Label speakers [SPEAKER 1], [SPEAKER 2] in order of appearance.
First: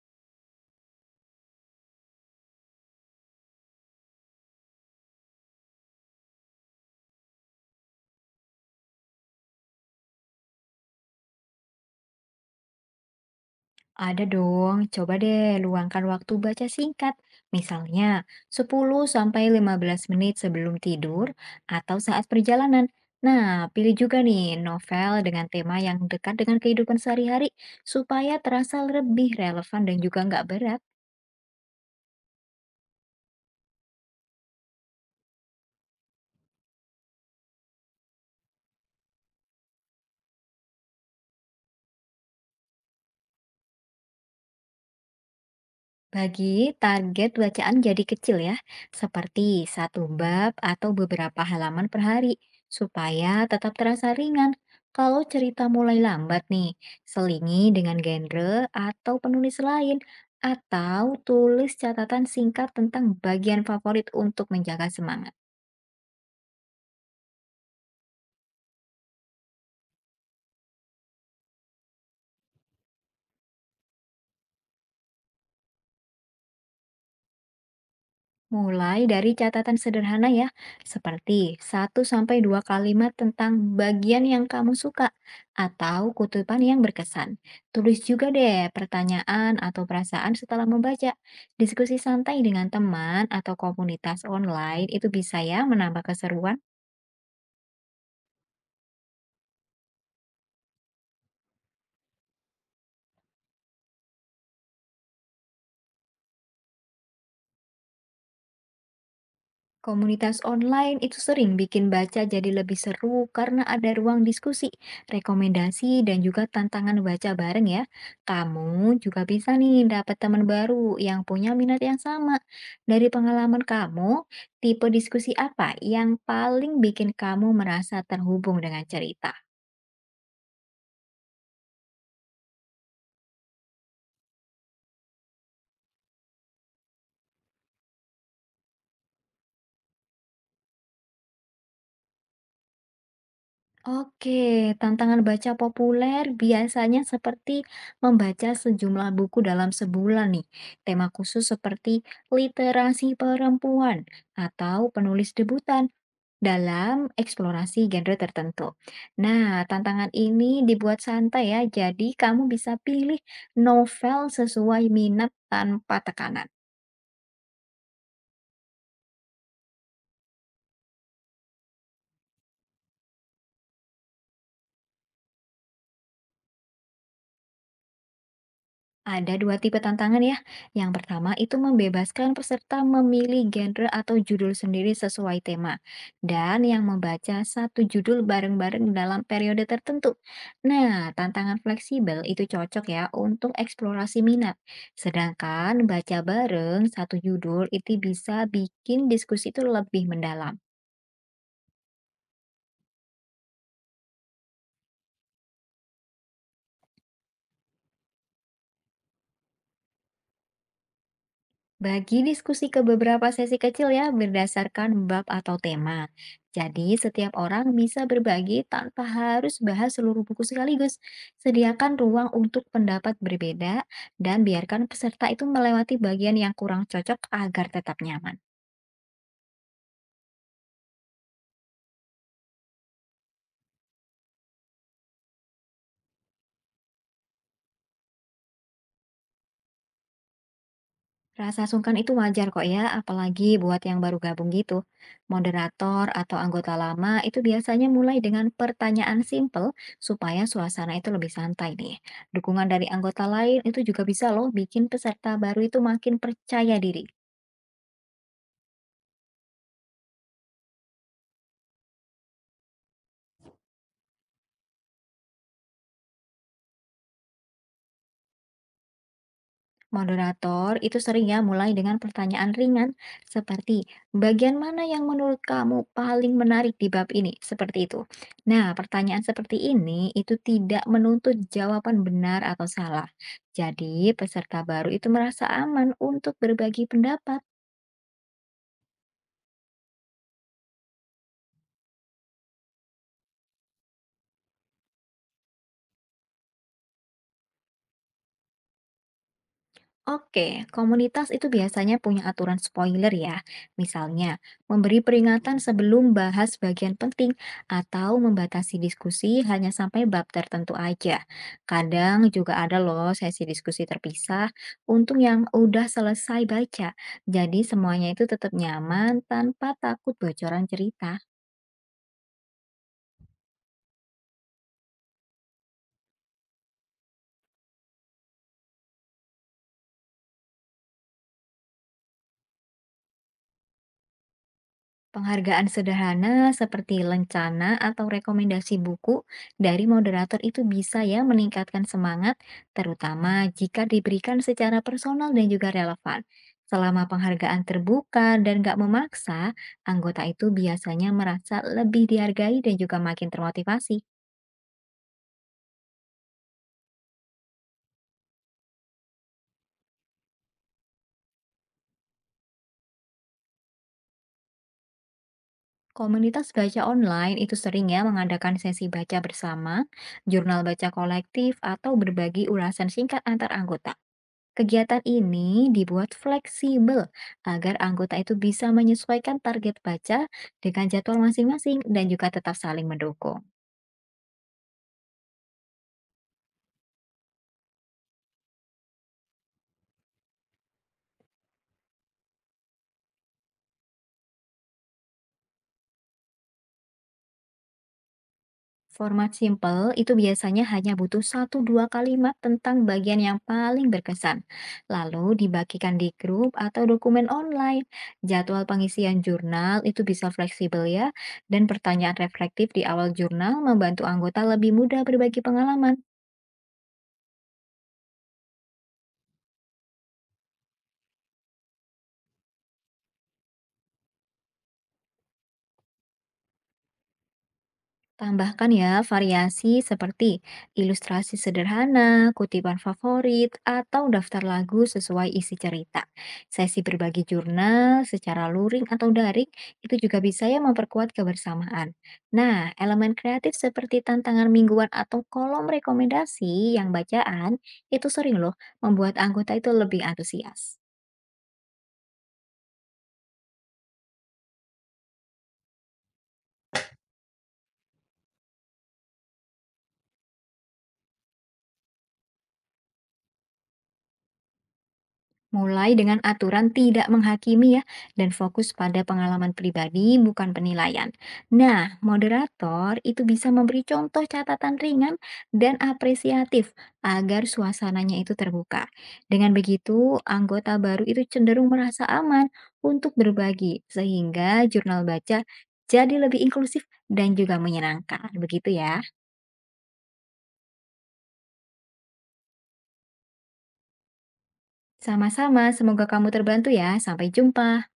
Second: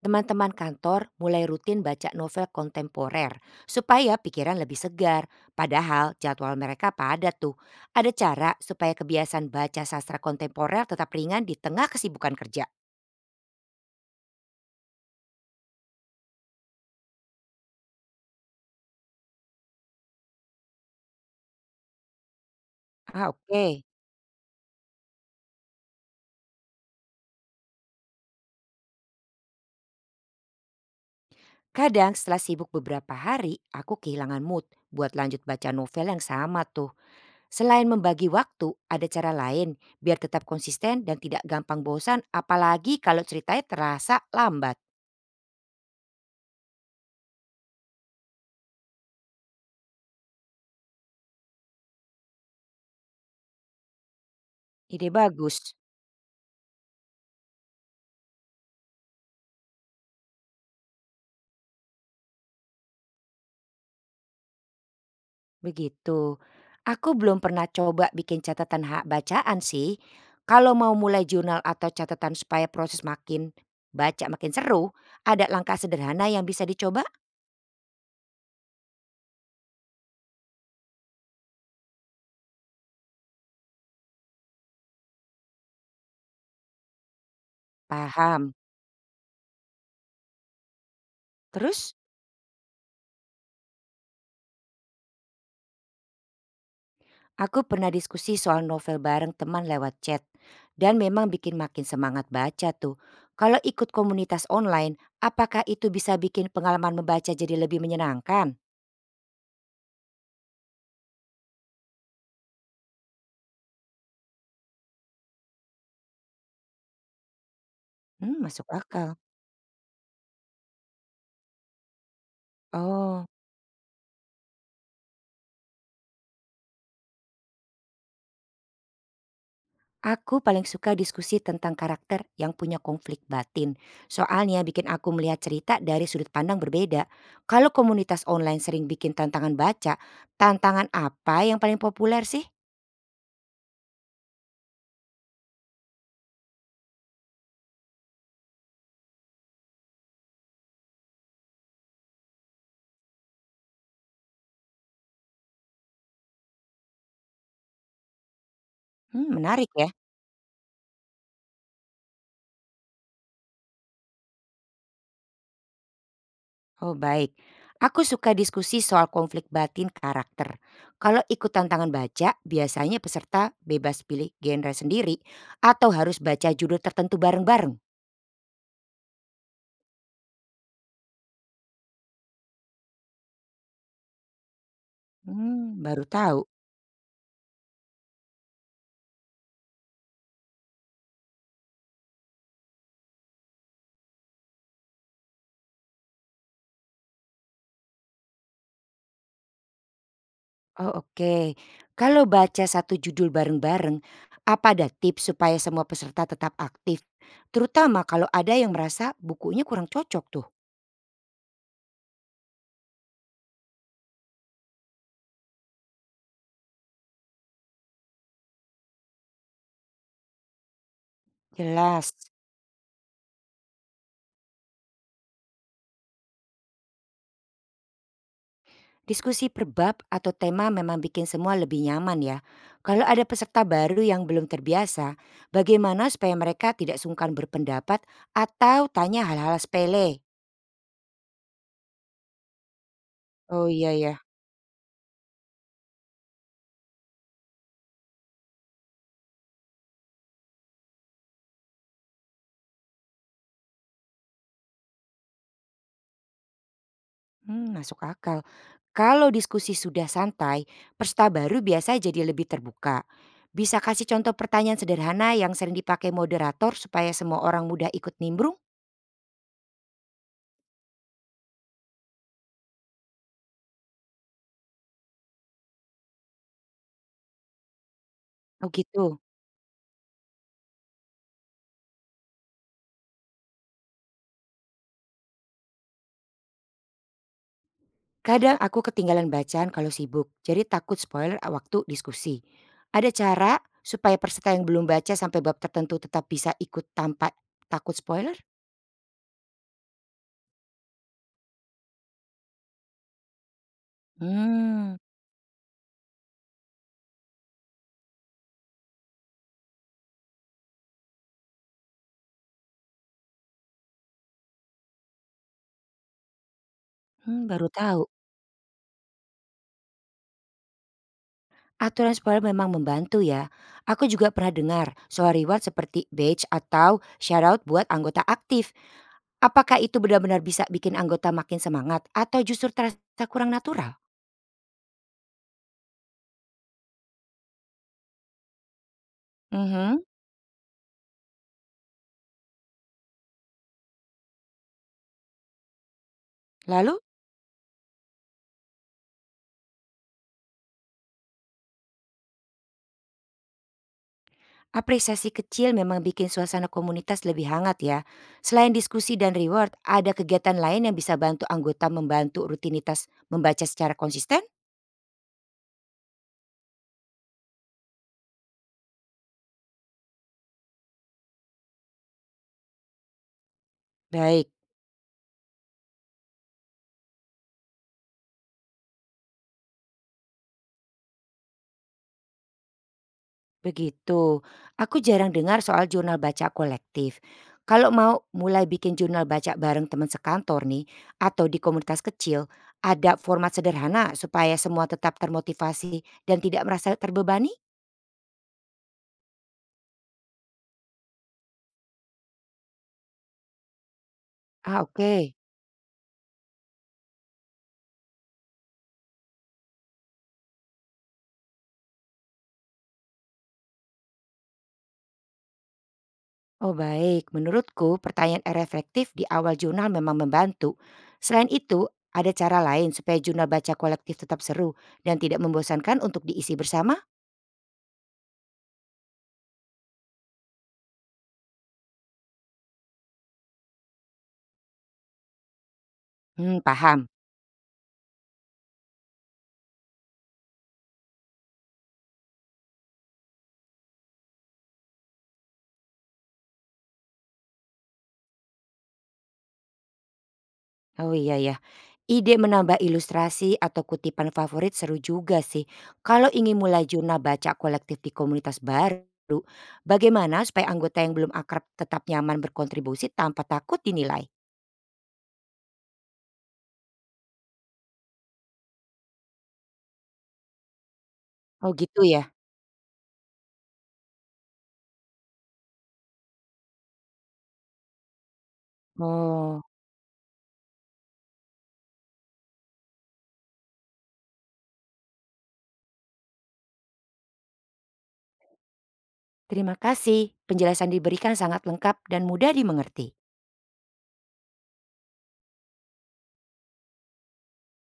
[SPEAKER 1] Teman-teman kantor mulai rutin baca novel kontemporer supaya pikiran lebih segar. Padahal jadwal mereka padat tuh. Ada cara supaya kebiasaan baca sastra kontemporer tetap ringan di tengah kesibukan kerja.
[SPEAKER 2] Ada dong, coba deh luangkan waktu baca singkat. Misalnya 10 sampai 15 menit sebelum tidur atau saat perjalanan.
[SPEAKER 1] Ah,
[SPEAKER 2] Nah,
[SPEAKER 1] oke.
[SPEAKER 2] pilih juga nih novel dengan tema yang dekat dengan kehidupan sehari-hari supaya terasa lebih relevan dan juga nggak berat.
[SPEAKER 1] Kadang setelah sibuk beberapa hari, aku kehilangan mood buat lanjut baca novel yang sama tuh. Selain membagi waktu, ada cara lain biar tetap konsisten dan tidak gampang bosan apalagi kalau ceritanya terasa lambat.
[SPEAKER 2] Bagi target bacaan jadi kecil ya, seperti satu bab atau beberapa halaman per hari, supaya tetap terasa ringan.
[SPEAKER 1] Ide
[SPEAKER 2] Kalau
[SPEAKER 1] bagus.
[SPEAKER 2] cerita mulai lambat nih, selingi dengan genre atau penulis lain, atau tulis catatan singkat tentang bagian favorit untuk menjaga semangat.
[SPEAKER 1] Begitu. Aku belum pernah coba bikin catatan hak bacaan sih. Kalau mau mulai jurnal atau catatan supaya proses baca makin seru, ada langkah sederhana yang bisa dicoba?
[SPEAKER 2] Mulai dari catatan sederhana ya, seperti satu sampai dua kalimat tentang bagian yang kamu suka atau kutipan yang berkesan. Tulis juga
[SPEAKER 1] Paham.
[SPEAKER 2] deh pertanyaan atau perasaan setelah membaca.
[SPEAKER 1] Terus,
[SPEAKER 2] Diskusi santai dengan teman atau komunitas online itu bisa ya menambah keseruan.
[SPEAKER 1] aku pernah diskusi soal novel bareng teman lewat chat. Dan memang bikin makin semangat baca tuh. Kalau ikut komunitas online, apakah itu bisa bikin pengalaman membaca jadi lebih menyenangkan?
[SPEAKER 2] Komunitas online itu sering bikin baca jadi lebih seru karena ada ruang diskusi, rekomendasi, dan juga tantangan baca bareng ya.
[SPEAKER 1] Hmm, masuk
[SPEAKER 2] Kamu
[SPEAKER 1] akal.
[SPEAKER 2] juga bisa nih dapat teman baru yang punya minat yang sama. Dari
[SPEAKER 1] Oh.
[SPEAKER 2] pengalaman kamu, tipe diskusi apa yang paling bikin kamu merasa terhubung dengan cerita?
[SPEAKER 1] Aku paling suka diskusi tentang karakter yang punya konflik batin. Soalnya bikin aku melihat cerita dari sudut pandang berbeda. Kalau komunitas online sering bikin tantangan baca, tantangan apa yang paling populer sih?
[SPEAKER 2] Oke, tantangan baca populer biasanya seperti membaca sejumlah buku dalam sebulan nih. Tema khusus seperti literasi perempuan atau penulis debutan dalam eksplorasi genre tertentu.
[SPEAKER 1] Hmm,
[SPEAKER 2] Nah,
[SPEAKER 1] menarik ya.
[SPEAKER 2] tantangan ini dibuat santai ya, jadi kamu bisa pilih novel sesuai minat tanpa tekanan.
[SPEAKER 1] Oh baik. Aku suka diskusi soal konflik batin karakter. Kalau ikut tantangan baca, biasanya peserta bebas pilih genre sendiri atau harus baca judul tertentu bareng-bareng.
[SPEAKER 2] Ada dua tipe tantangan ya. Yang pertama itu membebaskan peserta memilih genre atau judul sendiri sesuai tema.
[SPEAKER 1] Hmm, baru tahu.
[SPEAKER 2] Dan yang membaca satu judul bareng-bareng dalam periode tertentu. Nah, tantangan fleksibel itu cocok ya untuk eksplorasi minat. Sedangkan baca bareng satu judul itu bisa bikin diskusi itu lebih mendalam.
[SPEAKER 1] Oh oke, kalau baca satu judul bareng-bareng, apa ada tips supaya semua peserta tetap aktif? Terutama kalau ada yang merasa bukunya kurang cocok tuh.
[SPEAKER 2] Bagi diskusi ke beberapa sesi kecil ya berdasarkan bab atau tema. Jadi setiap orang bisa berbagi tanpa harus bahas seluruh buku sekaligus. Sediakan
[SPEAKER 1] Jelas,
[SPEAKER 2] ruang untuk pendapat berbeda dan biarkan peserta itu melewati bagian yang kurang cocok agar tetap nyaman.
[SPEAKER 1] diskusi per bab atau tema memang bikin semua lebih nyaman ya. Kalau ada peserta baru yang belum terbiasa, bagaimana supaya mereka tidak sungkan berpendapat atau tanya hal-hal sepele?
[SPEAKER 2] Rasa sungkan itu wajar kok ya, apalagi
[SPEAKER 1] Oh
[SPEAKER 2] buat
[SPEAKER 1] iya
[SPEAKER 2] yang
[SPEAKER 1] ya.
[SPEAKER 2] baru gabung gitu. Moderator atau anggota lama itu biasanya mulai dengan pertanyaan simpel supaya suasana itu lebih santai nih. Dukungan dari anggota lain itu juga bisa loh bikin peserta baru itu makin percaya diri.
[SPEAKER 1] Hmm, masuk akal. Kalau diskusi sudah santai, peserta baru biasa jadi lebih terbuka. Bisa kasih contoh pertanyaan sederhana yang sering dipakai moderator supaya semua orang mudah ikut nimbrung?
[SPEAKER 2] Moderator itu sering ya mulai dengan pertanyaan ringan seperti bagian mana yang menurut kamu paling menarik di bab ini? Seperti itu. Nah,
[SPEAKER 1] Oh gitu.
[SPEAKER 2] pertanyaan seperti ini itu tidak menuntut jawaban benar atau salah. Jadi, peserta baru itu merasa aman untuk berbagi pendapat.
[SPEAKER 1] Kadang aku ketinggalan bacaan kalau sibuk, jadi takut spoiler waktu diskusi. Ada cara supaya peserta yang belum baca sampai bab tertentu tetap bisa ikut tanpa takut spoiler?
[SPEAKER 2] Oke, komunitas itu biasanya punya aturan spoiler ya. Misalnya,
[SPEAKER 1] Hmm,
[SPEAKER 2] memberi peringatan sebelum bahas bagian penting atau membatasi diskusi hanya sampai bab tertentu aja. Kadang juga ada loh sesi diskusi terpisah untuk yang udah selesai baca.
[SPEAKER 1] hmm,
[SPEAKER 2] Jadi
[SPEAKER 1] baru tahu.
[SPEAKER 2] semuanya itu tetap nyaman tanpa takut bocoran cerita.
[SPEAKER 1] Aturan sekolah memang membantu ya. Aku juga pernah dengar soal reward seperti badge atau shoutout buat anggota aktif. Apakah itu benar-benar bisa bikin anggota makin semangat atau justru terasa kurang natural?
[SPEAKER 2] Penghargaan sederhana seperti lencana atau rekomendasi buku dari
[SPEAKER 1] Mhm.
[SPEAKER 2] moderator itu bisa ya meningkatkan semangat, terutama jika diberikan secara personal dan juga relevan.
[SPEAKER 1] Lalu,
[SPEAKER 2] Selama penghargaan terbuka dan gak memaksa, anggota itu biasanya merasa lebih dihargai dan juga makin termotivasi.
[SPEAKER 1] apresiasi kecil memang bikin suasana komunitas lebih hangat ya. Selain diskusi dan reward, ada kegiatan lain yang bisa bantu anggota membantu rutinitas membaca secara konsisten?
[SPEAKER 2] Komunitas baca online itu sering ya mengadakan sesi baca bersama, jurnal baca kolektif, atau berbagi ulasan singkat antar anggota.
[SPEAKER 1] Baik.
[SPEAKER 2] Kegiatan ini dibuat fleksibel agar anggota itu bisa menyesuaikan target baca dengan jadwal masing-masing dan juga tetap saling mendukung.
[SPEAKER 1] Begitu. Aku jarang dengar soal jurnal baca kolektif. Kalau mau mulai bikin jurnal baca bareng teman sekantor nih, atau di komunitas kecil, ada format sederhana supaya semua tetap termotivasi dan tidak merasa terbebani?
[SPEAKER 2] Format simple itu biasanya hanya butuh satu dua kalimat tentang bagian yang paling berkesan,
[SPEAKER 1] Ah,
[SPEAKER 2] lalu
[SPEAKER 1] oke.
[SPEAKER 2] dibagikan di grup atau dokumen online. Jadwal pengisian jurnal itu bisa fleksibel ya, dan pertanyaan reflektif di awal jurnal membantu anggota lebih mudah berbagi pengalaman.
[SPEAKER 1] Oh baik, menurutku pertanyaan reflektif di awal jurnal memang membantu. Selain itu, ada cara lain supaya jurnal baca kolektif tetap seru dan tidak membosankan untuk diisi bersama?
[SPEAKER 2] Tambahkan ya variasi seperti ilustrasi sederhana, kutipan favorit, atau daftar lagu sesuai isi cerita.
[SPEAKER 1] Hmm,
[SPEAKER 2] Sesi
[SPEAKER 1] paham.
[SPEAKER 2] berbagi jurnal secara luring atau daring itu juga bisa ya memperkuat kebersamaan. Nah, elemen kreatif seperti tantangan mingguan atau kolom rekomendasi yang bacaan itu sering loh membuat anggota itu lebih antusias.
[SPEAKER 1] Oh iya ya. Ide menambah ilustrasi atau kutipan favorit seru juga sih. Kalau ingin mulai jurnal baca kolektif di komunitas baru, bagaimana supaya anggota yang belum akrab tetap nyaman berkontribusi tanpa takut dinilai?
[SPEAKER 2] Mulai dengan aturan tidak menghakimi ya, dan fokus pada pengalaman pribadi bukan penilaian.
[SPEAKER 1] Oh
[SPEAKER 2] Nah,
[SPEAKER 1] gitu ya?
[SPEAKER 2] moderator itu bisa memberi contoh catatan ringan dan apresiatif agar suasananya itu terbuka. Dengan
[SPEAKER 1] Oh,
[SPEAKER 2] begitu, anggota baru itu cenderung merasa aman untuk berbagi, sehingga jurnal baca jadi lebih inklusif dan juga menyenangkan. Begitu ya.
[SPEAKER 1] terima kasih. Penjelasan diberikan sangat lengkap dan mudah dimengerti.
[SPEAKER 2] Sama-sama, semoga kamu terbantu ya. Sampai jumpa.